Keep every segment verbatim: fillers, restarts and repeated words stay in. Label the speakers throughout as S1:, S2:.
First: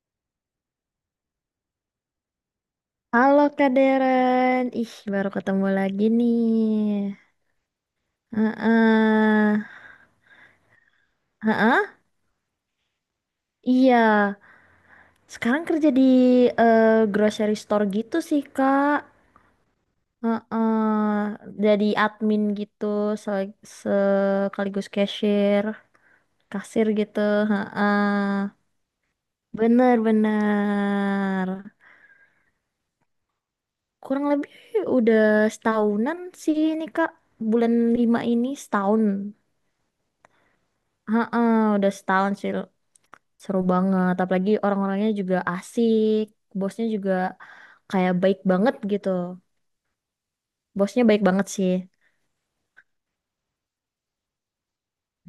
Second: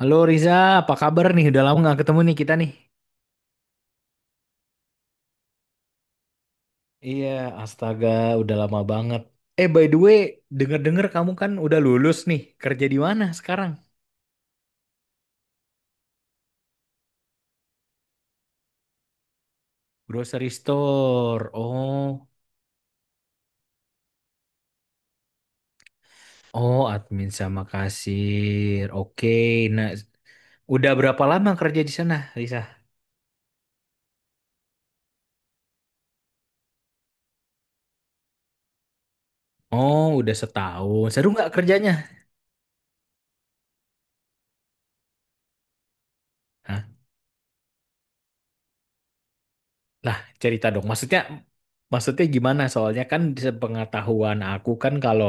S1: Halo Riza, apa kabar nih? Udah lama nggak ketemu nih kita nih.
S2: Halo Kak Deren, ih baru ketemu lagi nih.
S1: Iya, astaga, udah lama banget.
S2: Heeh,
S1: Eh, by the way, denger-denger kamu kan udah
S2: heeh,
S1: lulus nih. Kerja di mana sekarang?
S2: iya. Sekarang kerja di eh, grocery store gitu sih Kak.
S1: Grocery
S2: Heeh,
S1: store.
S2: jadi
S1: Oh,
S2: admin gitu, sel- sekaligus cashier,
S1: oh
S2: kasir gitu.
S1: admin sama
S2: Heeh,
S1: kasir. Oke, nah udah berapa lama
S2: bener-bener.
S1: kerja di sana, Riza?
S2: Kurang lebih udah setahunan sih ini Kak. Bulan lima ini setahun.
S1: Oh, udah setahun. Seru
S2: Heeh,
S1: nggak kerjanya?
S2: udah setahun sih. Seru banget, apalagi orang-orangnya juga asik, bosnya juga kayak baik banget gitu.
S1: Nah, cerita dong.
S2: Bosnya
S1: Maksudnya,
S2: baik banget sih.
S1: maksudnya gimana? Soalnya kan sepengetahuan aku kan kalau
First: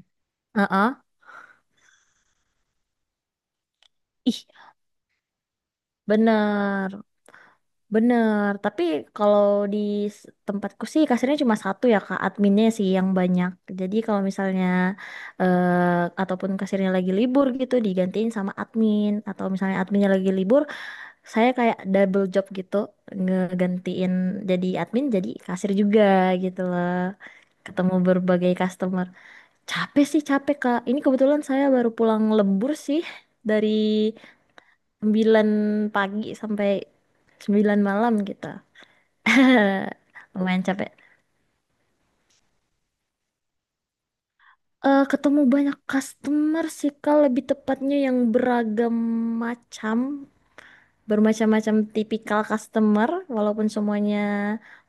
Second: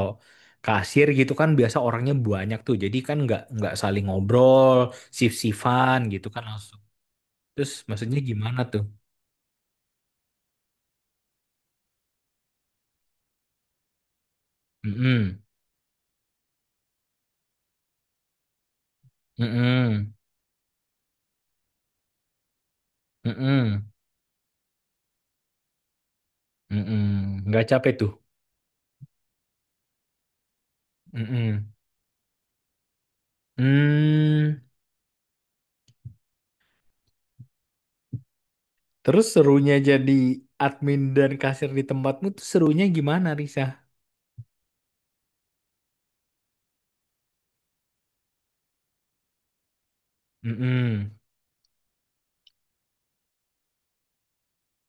S2: Heeh.
S1: kasir gitu kan biasa orangnya banyak tuh. Jadi kan nggak nggak saling
S2: Ih,
S1: ngobrol, sif-sifan gitu kan langsung.
S2: bener,
S1: Terus maksudnya
S2: bener.
S1: gimana tuh?
S2: Tapi kalau di s- tempatku sih kasirnya cuma satu ya Kak, adminnya sih yang banyak. Jadi kalau misalnya
S1: Mm-mm.
S2: eh, ataupun kasirnya lagi libur gitu digantiin sama admin atau misalnya adminnya
S1: Mm-mm.
S2: lagi libur, saya kayak double job gitu,
S1: Mm-mm.
S2: ngegantiin jadi admin jadi kasir juga gitu loh,
S1: Mm-mm. Nggak capek
S2: ketemu
S1: tuh.
S2: berbagai customer. Capek sih capek Kak, ini kebetulan saya
S1: Mm-mm.
S2: baru pulang lembur sih, dari
S1: Hmm.
S2: sembilan pagi sampai sembilan malam gitu.
S1: Terus serunya jadi
S2: Lumayan capek.
S1: admin dan kasir di tempatmu tuh serunya gimana, Risa?
S2: Eh ketemu banyak customer sih Kak, lebih tepatnya yang beragam macam,
S1: Mm-mm.
S2: bermacam-macam tipikal customer, walaupun semuanya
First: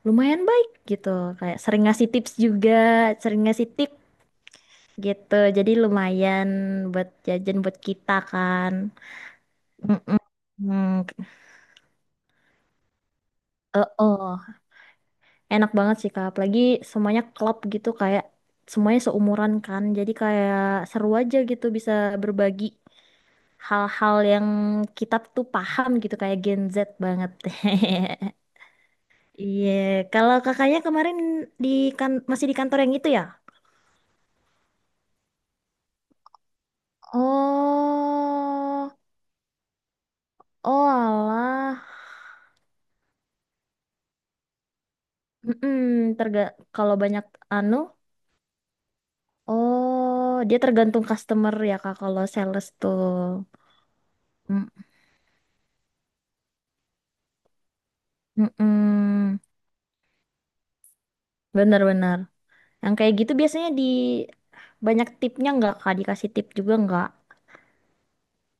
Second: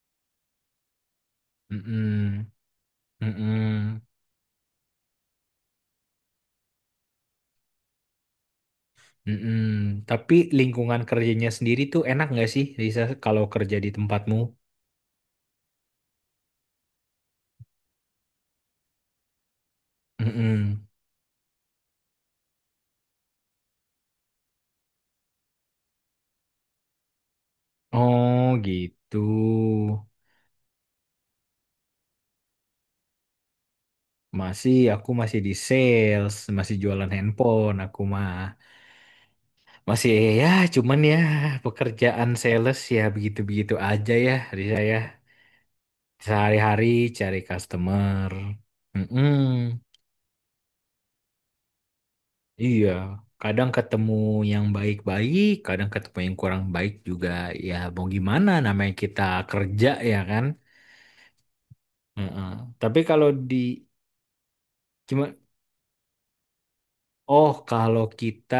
S2: lumayan baik gitu, kayak sering ngasih tips
S1: Mm-mm.
S2: juga, sering ngasih tip
S1: Mm-mm.
S2: gitu, jadi lumayan buat jajan buat kita kan.
S1: Mm-mm.
S2: Mm-mm.
S1: Tapi lingkungan
S2: Hmm,
S1: kerjanya sendiri tuh enak nggak sih, Lisa, kalau kerja
S2: eh,
S1: di tempatmu?
S2: oh enak banget sih kak, apalagi semuanya klop gitu, kayak semuanya seumuran kan, jadi kayak
S1: Mm-mm.
S2: seru aja gitu, bisa berbagi hal-hal yang kita tuh paham gitu, kayak Gen Z banget.
S1: Oh gitu.
S2: Iya, kalau kakaknya kemarin di, kan masih di kantor yang itu ya?
S1: Masih, aku masih di sales, masih jualan handphone, aku mah
S2: Oh,
S1: masih ya,
S2: oh
S1: cuman ya
S2: alah.
S1: pekerjaan sales ya begitu-begitu aja ya, Lisa ya.
S2: Mm terga
S1: Sehari-hari
S2: Kalau banyak
S1: cari
S2: anu,
S1: customer. Mm-mm.
S2: oh, dia tergantung customer ya kak kalau sales
S1: Iya,
S2: tuh.
S1: kadang ketemu yang
S2: Mm,
S1: baik-baik, kadang ketemu yang kurang baik juga. Ya mau gimana namanya kita
S2: mm-mm,
S1: kerja ya kan?
S2: benar-benar.
S1: Heeh.
S2: Yang
S1: Tapi
S2: kayak
S1: kalau
S2: gitu
S1: di
S2: biasanya di, banyak
S1: cuma
S2: tipnya nggak kak? Dikasih tip juga nggak?
S1: oh kalau kita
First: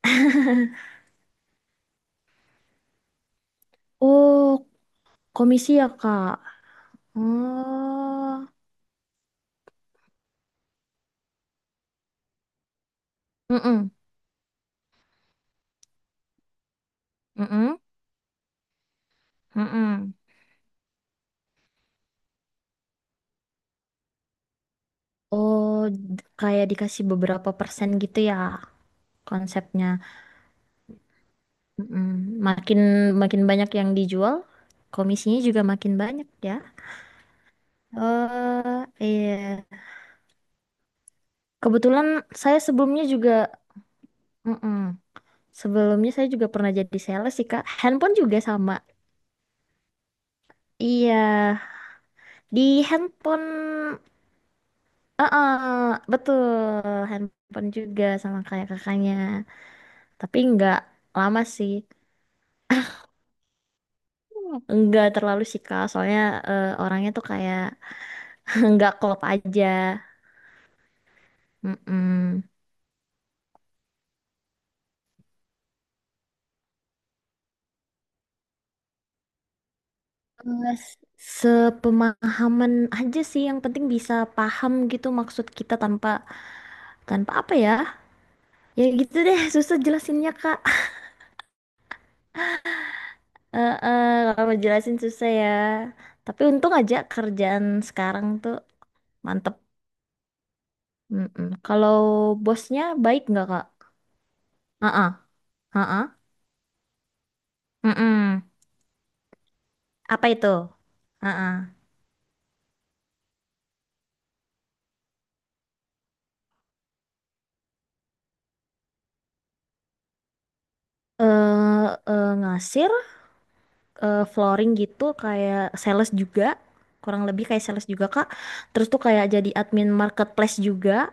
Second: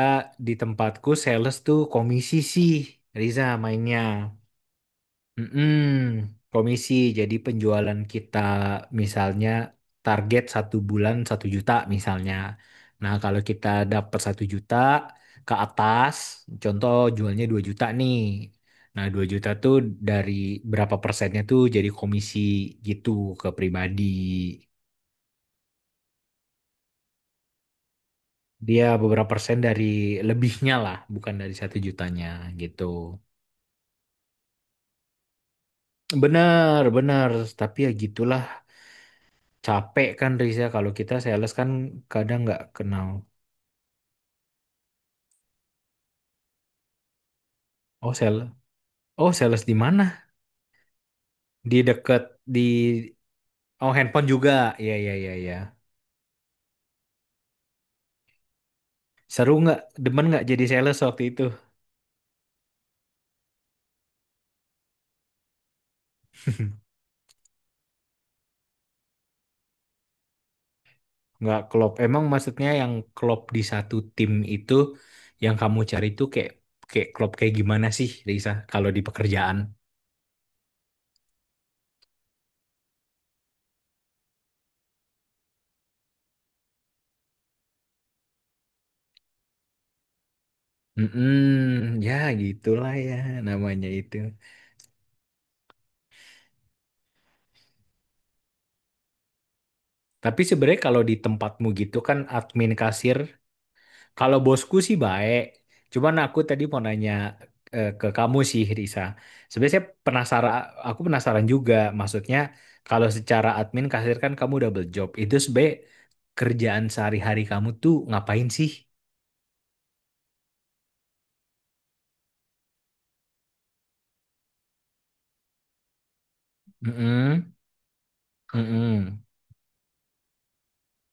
S1: di tempatku sales tuh komisi sih Riza mainnya.
S2: Oh,
S1: Mm-mm,
S2: komisi ya kak?
S1: komisi. Jadi penjualan kita
S2: Oh.
S1: misalnya target satu bulan satu juta misalnya. Nah kalau kita
S2: Mm-mm,
S1: dapat satu juta ke atas, contoh jualnya dua
S2: mm-mm,
S1: juta nih. Nah dua juta tuh
S2: mm-mm.
S1: dari berapa persennya tuh jadi komisi gitu ke pribadi.
S2: Oh, d- kayak dikasih beberapa persen gitu ya
S1: Dia beberapa persen dari
S2: konsepnya.
S1: lebihnya lah, bukan dari satu jutanya
S2: Mm-mm. Makin
S1: gitu.
S2: makin banyak yang dijual, komisinya juga makin banyak ya.
S1: Bener, bener. Tapi ya gitulah.
S2: Oh, iya.
S1: Capek kan Riz ya kalau kita sales kan
S2: Kebetulan
S1: kadang
S2: saya
S1: nggak
S2: sebelumnya
S1: kenal.
S2: juga, mm-mm. Sebelumnya saya juga pernah jadi sales sih Kak.
S1: Oh
S2: Handphone juga
S1: sales,
S2: sama.
S1: oh sales di mana?
S2: Iya,
S1: Di deket di
S2: di
S1: oh
S2: handphone,
S1: handphone juga. Iya iya iya
S2: uh
S1: iya.
S2: betul, handphone juga sama kayak kakaknya.
S1: Seru nggak? Demen
S2: Tapi
S1: nggak jadi
S2: nggak
S1: sales waktu
S2: lama
S1: itu?
S2: sih. Enggak terlalu sih Kak, soalnya eh, orangnya tuh kayak, enggak klop aja.
S1: Nggak klop. Emang
S2: Mm-mm.
S1: maksudnya yang klop di satu tim itu yang kamu cari itu kayak kayak klop kayak gimana sih Risa kalau di pekerjaan?
S2: Eh, s- Sepemahaman aja sih, yang penting bisa paham gitu maksud kita tanpa, tanpa apa ya? Ya gitu deh, susah jelasinnya Kak.
S1: Mm ya gitulah ya
S2: Eh,
S1: namanya
S2: eh,
S1: itu.
S2: Kalau jelasin susah ya. Tapi untung aja kerjaan sekarang tuh mantep.
S1: Tapi sebenarnya kalau di
S2: Mm-mm.
S1: tempatmu
S2: Kalau
S1: gitu kan admin
S2: bosnya
S1: kasir.
S2: baik nggak Kak?
S1: Kalau bosku sih
S2: Heeh.
S1: baik. Cuman aku tadi mau nanya eh, ke kamu
S2: Mm-mm.
S1: sih, Risa. Sebenarnya saya
S2: Apa itu?
S1: penasaran, aku penasaran
S2: Heeh.
S1: juga. Maksudnya kalau secara admin kasir kan kamu double job. Itu sebenarnya kerjaan sehari-hari kamu tuh ngapain sih?
S2: Eh, eh, Ngasih eh, flooring gitu, kayak sales juga, kurang lebih
S1: Mm-mm,
S2: kayak sales juga kak, terus tuh
S1: mm-mm,
S2: kayak jadi admin marketplace juga,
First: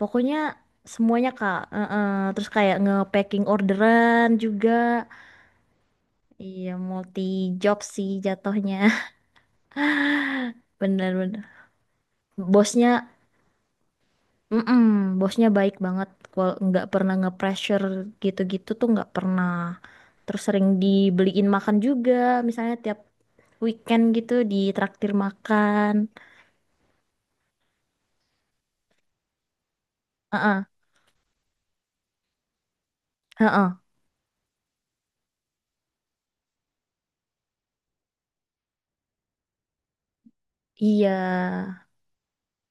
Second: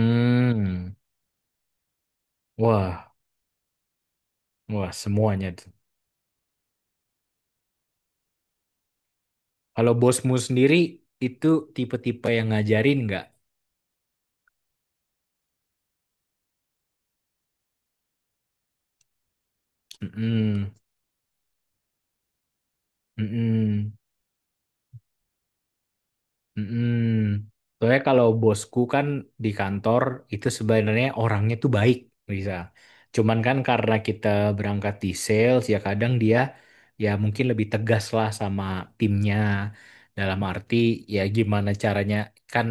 S2: pokoknya semuanya kak. Eh, eh. Terus kayak
S1: Wah,
S2: nge-packing orderan
S1: wah
S2: juga,
S1: semuanya tuh.
S2: iya multi job sih jatuhnya.
S1: Kalau bosmu sendiri
S2: Bener-bener,
S1: itu tipe-tipe yang ngajarin
S2: bosnya,
S1: nggak?
S2: mm-mm, bosnya baik banget, kalau nggak pernah nge-pressure gitu-gitu tuh nggak pernah, terus sering
S1: Mm-mm,
S2: dibeliin makan juga, misalnya tiap
S1: mm-mm.
S2: weekend gitu ditraktir makan.
S1: Mm-mm. Soalnya kalau bosku kan di kantor itu
S2: Heeh,
S1: sebenarnya orangnya tuh baik, bisa. Cuman kan
S2: heeh.
S1: karena kita berangkat di sales ya kadang dia ya mungkin lebih tegas lah sama timnya. Dalam arti
S2: Iya,
S1: ya gimana caranya kan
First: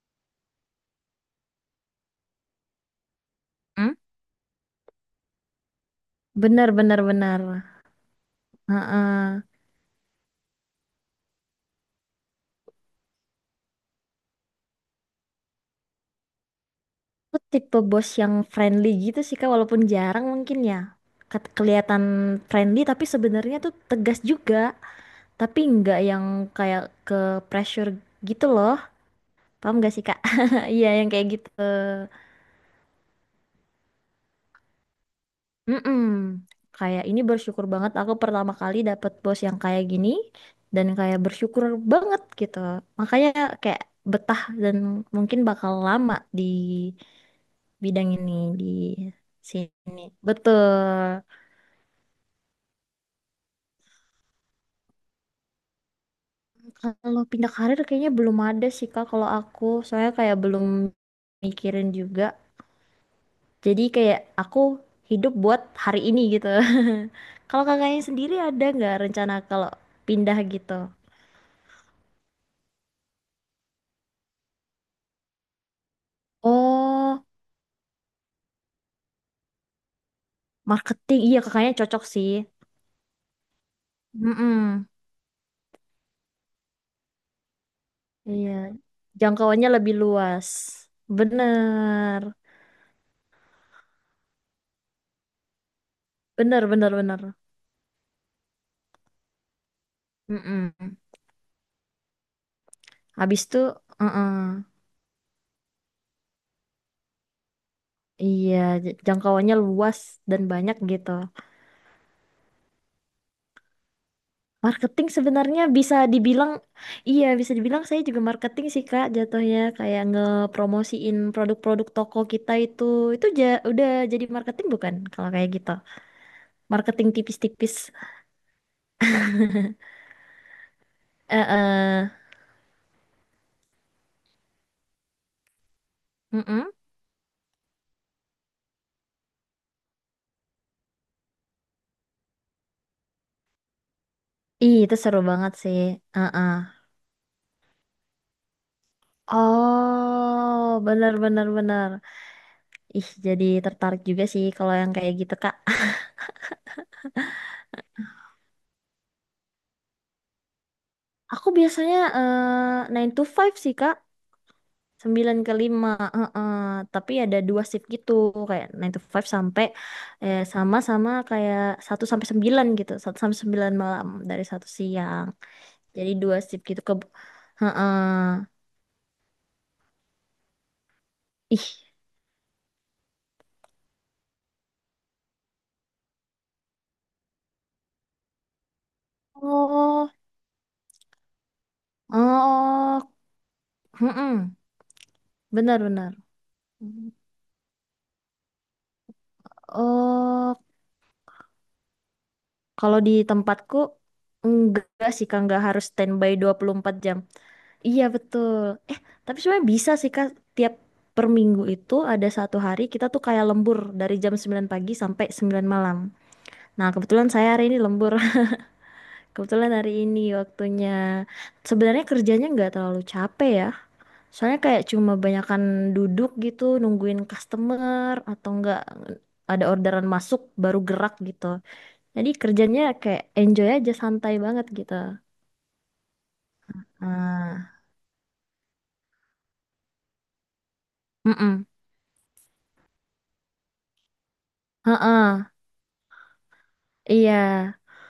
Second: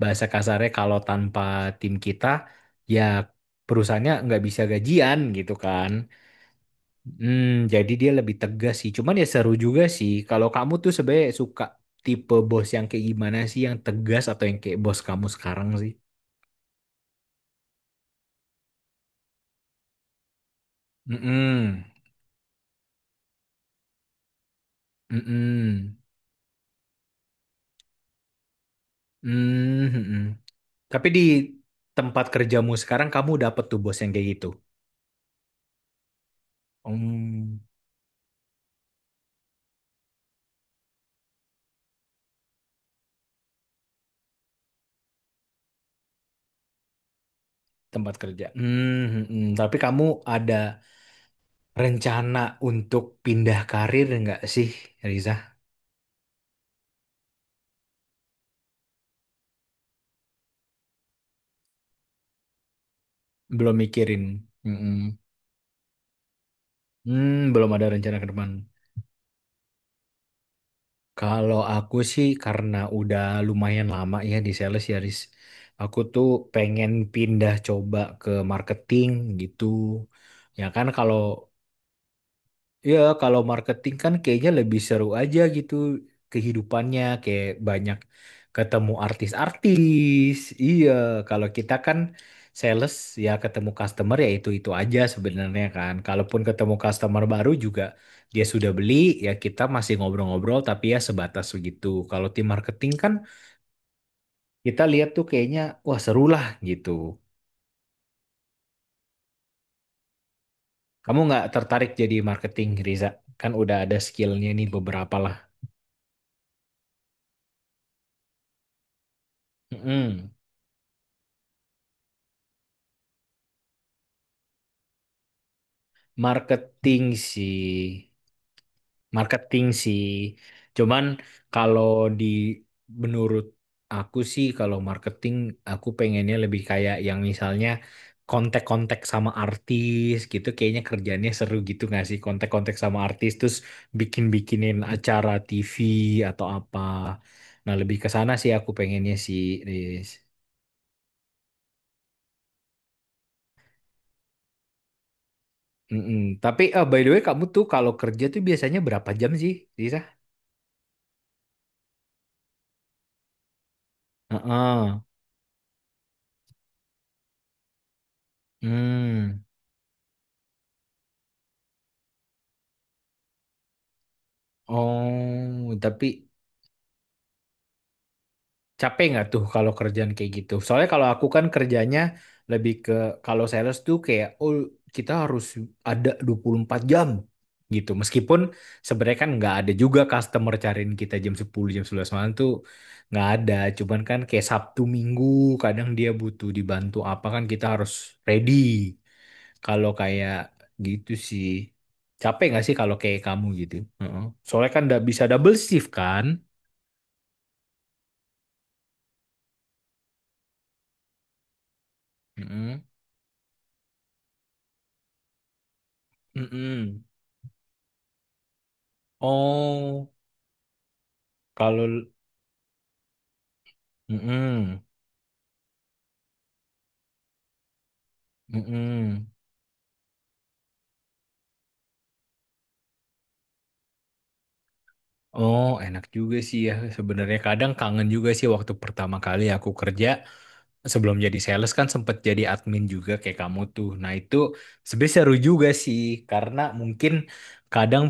S1: bahasa kasarnya kalau tanpa tim kita ya
S2: hmm?
S1: perusahaannya nggak bisa gajian gitu kan.
S2: Benar benar benar.
S1: Hmm, jadi dia lebih tegas sih. Cuman ya
S2: Heeh.
S1: seru juga sih. Kalau kamu tuh sebenarnya suka tipe bos yang kayak gimana sih? Yang tegas atau yang kayak bos kamu sekarang sih?
S2: Aku tipe bos yang friendly gitu sih Kak, walaupun jarang mungkin ya. Ket-
S1: Mm-mm.
S2: Kelihatan friendly tapi sebenarnya tuh tegas juga, tapi
S1: Mm-mm.
S2: nggak yang kayak ke pressure gitu loh. Paham
S1: Mm,
S2: gak sih Kak?
S1: mm-mm.
S2: Iya,
S1: Tapi
S2: yang
S1: di
S2: kayak gitu.
S1: tempat kerjamu sekarang kamu dapet tuh bos yang kayak gitu.
S2: Mm-mm. Kayak ini
S1: Hmm,
S2: bersyukur banget aku pertama kali dapet bos yang kayak gini, dan kayak bersyukur banget gitu. Makanya kayak betah, dan mungkin bakal lama di bidang
S1: tempat
S2: ini,
S1: kerja.
S2: di
S1: Hmm, hmm. Tapi
S2: sini.
S1: kamu ada
S2: Betul.
S1: rencana untuk pindah karir nggak sih, Riza?
S2: Kalau pindah karir kayaknya belum ada sih Kak kalau aku. Soalnya kayak belum mikirin juga.
S1: Belum
S2: Jadi kayak
S1: mikirin.
S2: aku
S1: Mm-mm. Hmm,
S2: hidup buat hari ini gitu.
S1: Hmm,
S2: Kalau
S1: belum ada
S2: kakaknya
S1: rencana ke
S2: sendiri
S1: depan.
S2: ada nggak rencana kalau pindah gitu?
S1: Kalau aku sih karena udah lumayan lama ya di sales ya, Riz. Aku tuh pengen
S2: Oh,
S1: pindah coba ke marketing gitu. Ya kan kalau
S2: marketing. Iya kakaknya cocok sih.
S1: ya, kalau marketing kan kayaknya lebih
S2: Mm-mm.
S1: seru aja gitu kehidupannya kayak banyak
S2: Iya.
S1: ketemu
S2: Jangkauannya lebih
S1: artis-artis.
S2: luas.
S1: Iya, kalau kita kan
S2: Bener.
S1: sales ya ketemu customer ya itu-itu aja sebenarnya kan. Kalaupun
S2: Bener,
S1: ketemu
S2: bener,
S1: customer
S2: bener.
S1: baru juga dia sudah beli ya kita masih ngobrol-ngobrol tapi
S2: Mm-mm.
S1: ya sebatas begitu. Kalau tim marketing kan
S2: Habis itu, uh-uh.
S1: kita lihat tuh kayaknya wah seru lah gitu.
S2: Iya, j- jangkauannya luas dan banyak gitu.
S1: Kamu nggak tertarik jadi marketing Riza? Kan udah ada skillnya nih
S2: Marketing
S1: beberapa lah.
S2: sebenarnya bisa dibilang, iya bisa dibilang saya juga marketing sih Kak jatuhnya, kayak
S1: Mm-mm.
S2: ngepromosiin produk-produk toko kita itu itu ja, udah jadi marketing bukan kalau kayak gitu.
S1: Marketing
S2: Marketing tipis-tipis.
S1: sih, marketing sih. Cuman
S2: Eh,
S1: kalau
S2: eh,
S1: di menurut aku sih kalau marketing aku pengennya lebih
S2: mm-mm.
S1: kayak yang misalnya kontak-kontak sama artis gitu kayaknya kerjanya seru gitu nggak sih kontak-kontak sama artis terus bikin-bikinin
S2: Ih, itu seru
S1: acara
S2: banget
S1: T V
S2: sih. Eh,
S1: atau
S2: eh.
S1: apa. Nah, lebih ke sana sih aku pengennya sih, Riz.
S2: Oh, benar-benar benar benar benar. Ih, jadi tertarik juga sih kalau yang kayak gitu Kak.
S1: Mm-mm. Tapi eh, by the way kamu tuh kalau kerja tuh biasanya berapa jam sih, Risa?
S2: Aku biasanya eh nine to five sih Kak.
S1: Heeh.
S2: Sembilan ke lima, heeh. Tapi ada dua shift gitu, kayak nine to five
S1: Hmm.
S2: sampai eh, sama-sama kayak satu sampai sembilan gitu, satu sampai sembilan malam dari satu siang.
S1: Oh,
S2: Jadi
S1: tapi
S2: dua shift gitu ke heeh.
S1: capek nggak tuh kalau kerjaan kayak gitu? Soalnya kalau aku kan
S2: Ih,
S1: kerjanya lebih ke kalau sales tuh kayak oh kita harus ada dua puluh empat jam gitu. Meskipun sebenarnya kan nggak ada juga
S2: oh,
S1: customer cariin kita jam sepuluh, jam sebelas malam tuh
S2: oh,
S1: nggak ada. Cuman kan
S2: heeh.
S1: kayak Sabtu Minggu kadang dia
S2: Benar-benar.
S1: butuh dibantu apa kan kita harus ready. Kalau kayak
S2: Oh,
S1: gitu sih capek nggak sih kalau
S2: kalau di
S1: kayak kamu gitu?
S2: tempatku
S1: Heeh. Soalnya kan nggak
S2: enggak
S1: bisa
S2: sih Kak,
S1: double
S2: enggak harus
S1: shift kan?
S2: standby dua puluh empat jam. Iya betul. Eh, tapi sebenarnya bisa sih Kak, tiap per minggu itu ada satu hari kita tuh kayak lembur dari jam sembilan pagi sampai sembilan malam. Nah,
S1: Mm-mm.
S2: kebetulan saya hari ini lembur. Kebetulan hari
S1: Oh,
S2: ini waktunya. Sebenarnya
S1: kalau
S2: kerjanya nggak terlalu capek ya. Soalnya
S1: mm-mm.
S2: kayak cuma banyakan duduk gitu, nungguin customer atau nggak
S1: Mm-mm.
S2: ada orderan masuk baru gerak gitu. Jadi kerjanya kayak enjoy aja, santai banget gitu.
S1: Oh, enak juga sih ya. Sebenarnya
S2: Nah,
S1: kadang kangen juga sih waktu pertama kali aku kerja sebelum jadi
S2: mm-mm.
S1: sales kan sempet jadi admin juga kayak kamu tuh. Nah, itu sebenarnya
S2: Heeh,
S1: seru juga sih karena mungkin
S2: iya,
S1: kadang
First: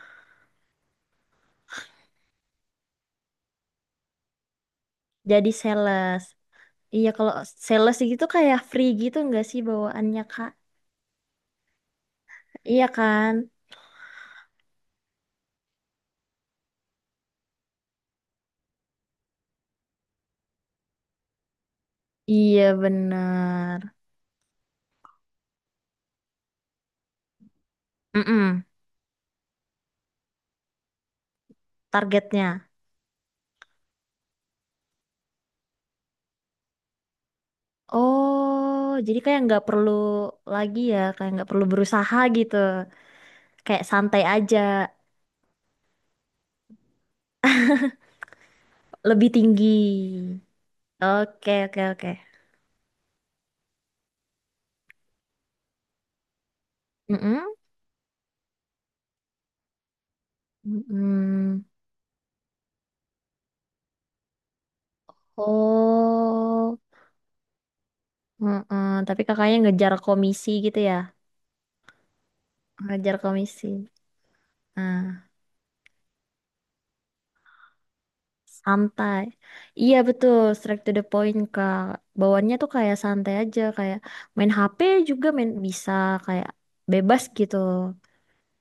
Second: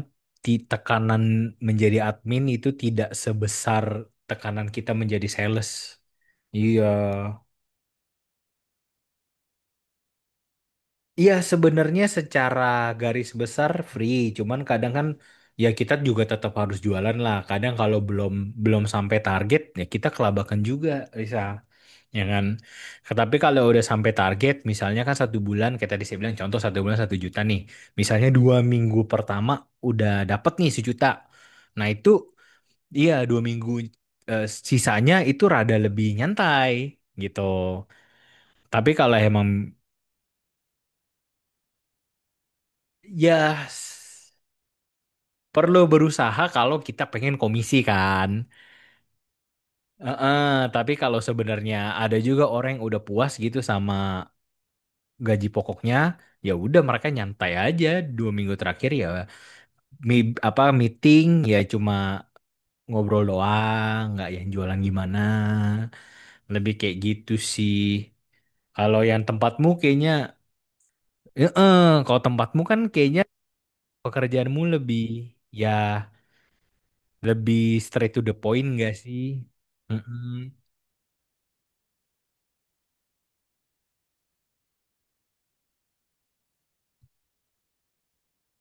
S1: ti- tekanan menjadi admin itu tidak sebesar tekanan kita menjadi
S2: jadi
S1: sales.
S2: sales.
S1: Iya.
S2: Iya kalau sales gitu kayak free gitu nggak sih bawaannya Kak?
S1: Iya, sebenarnya secara
S2: Iya
S1: garis
S2: kan?
S1: besar free, cuman kadang kan ya kita juga tetap harus jualan lah. Kadang kalau belum belum sampai target ya kita kelabakan juga, Risa, ya kan.
S2: Iya
S1: Tapi kalau
S2: bener.
S1: udah sampai target, misalnya kan satu bulan, kayak tadi saya bilang contoh satu bulan satu juta nih, misalnya dua
S2: Mm-mm,
S1: minggu pertama udah dapet nih sejuta. Nah itu,
S2: targetnya.
S1: iya dua minggu eh, sisanya itu rada lebih nyantai gitu.
S2: Oh,
S1: Tapi kalau
S2: jadi kayak nggak
S1: emang
S2: perlu lagi ya, kayak nggak perlu berusaha gitu.
S1: ya
S2: Kayak santai aja,
S1: perlu berusaha kalau kita pengen komisi kan.
S2: lebih tinggi.
S1: Heeh, tapi kalau
S2: Oke,
S1: sebenarnya
S2: oke, oke.
S1: ada juga orang yang udah puas gitu sama gaji pokoknya, ya udah mereka nyantai
S2: Mm-mm.
S1: aja dua minggu terakhir ya mi- apa meeting ya
S2: Mm-mm.
S1: cuma ngobrol doang, nggak yang jualan gimana. Lebih
S2: Oh,
S1: kayak gitu sih.
S2: mm-mm.
S1: Kalau yang
S2: Tapi kakaknya
S1: tempatmu
S2: ngejar
S1: kayaknya,
S2: komisi gitu ya?
S1: heeh, kalau tempatmu kan
S2: Ngejar
S1: kayaknya
S2: komisi.
S1: pekerjaanmu lebih
S2: Nah.
S1: ya lebih straight to the point gak sih?
S2: Santai. Iya betul,
S1: Heeh.
S2: straight to the point Kak. Bawaannya tuh kayak santai aja, kayak main H P juga main bisa, kayak bebas gitu.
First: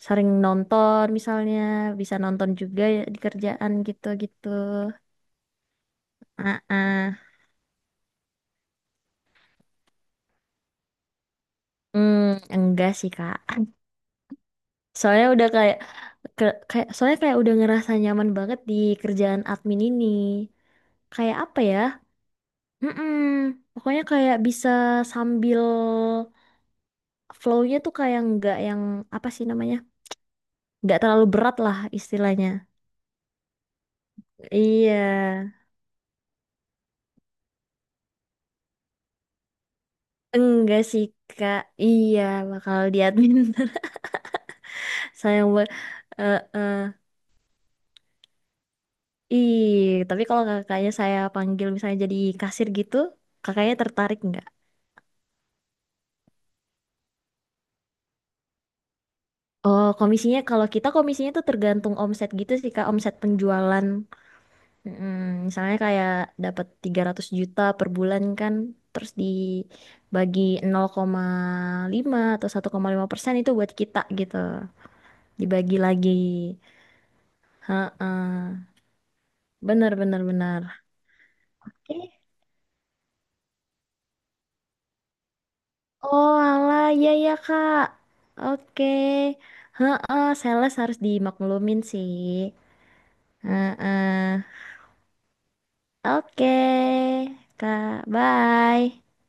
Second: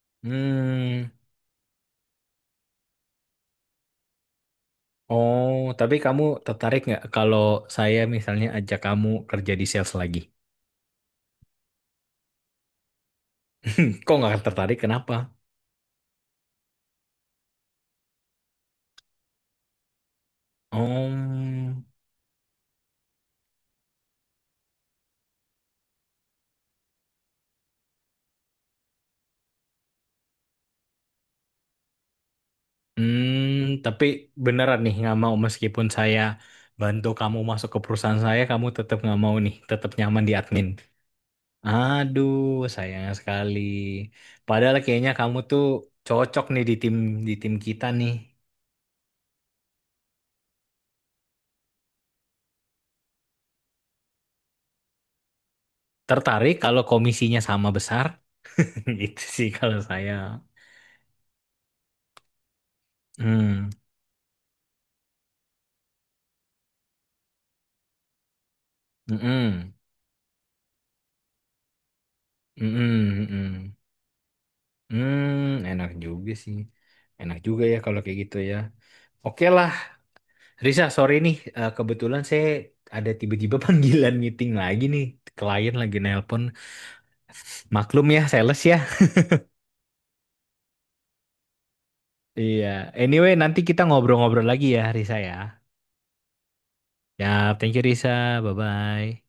S2: Sering
S1: Hmm.
S2: nonton misalnya, bisa nonton juga ya di kerjaan gitu-gitu.
S1: Oh, tapi kamu
S2: Ah,
S1: tertarik nggak
S2: ah.
S1: kalau saya misalnya ajak kamu kerja di sales lagi?
S2: Hmm, enggak sih Kak.
S1: Kok nggak tertarik? Kenapa?
S2: Soalnya udah kayak, ke- kayak soalnya kayak udah ngerasa nyaman banget di kerjaan admin ini. Kayak apa
S1: Oh,
S2: ya? Mm-mm. Pokoknya kayak bisa sambil, flow-nya tuh kayak nggak yang, apa sih namanya? Nggak terlalu berat lah istilahnya.
S1: hmm, tapi beneran nih nggak
S2: Iya.
S1: mau meskipun saya bantu kamu masuk ke perusahaan saya, kamu tetap nggak mau nih, tetap nyaman di admin.
S2: Enggak sih, Kak. Iya,
S1: Aduh,
S2: bakal di
S1: sayang
S2: admin.
S1: sekali. Padahal kayaknya kamu
S2: Saya
S1: tuh
S2: mau eh
S1: cocok nih di tim
S2: eh.
S1: di tim kita nih.
S2: Ih, tapi kalau kakaknya saya panggil misalnya jadi kasir gitu, kakaknya tertarik nggak?
S1: Tertarik kalau komisinya sama besar? Itu sih kalau
S2: Oh,
S1: saya.
S2: komisinya kalau kita komisinya tuh tergantung omset gitu sih, Kak, omset
S1: Hmm.
S2: penjualan. Mm, misalnya kayak dapat tiga ratus juta per bulan kan, terus
S1: Mm-mm.
S2: dibagi nol koma lima atau satu koma lima
S1: Mm-mm.
S2: persen itu buat
S1: Mm-mm.
S2: kita gitu.
S1: Hmm,
S2: Dibagi
S1: enak
S2: lagi.
S1: juga sih. Enak juga ya kalau kayak gitu ya.
S2: Heeh.
S1: Oke lah,
S2: Bener, bener, bener.
S1: Risa, sorry nih. Eh,
S2: Oke.
S1: kebetulan saya ada tiba-tiba panggilan meeting lagi nih. Klien lagi
S2: Oh
S1: nelpon.
S2: alah, iya ya Kak.
S1: Maklum ya, sales ya.
S2: Oke. Heeh, sales harus dimaklumin sih.
S1: Iya. Anyway, nanti kita
S2: Heeh.
S1: ngobrol-ngobrol lagi ya, Risa ya.
S2: Oke,
S1: Ya, thank you
S2: Kak.
S1: Risa.
S2: Bye.
S1: Bye-bye.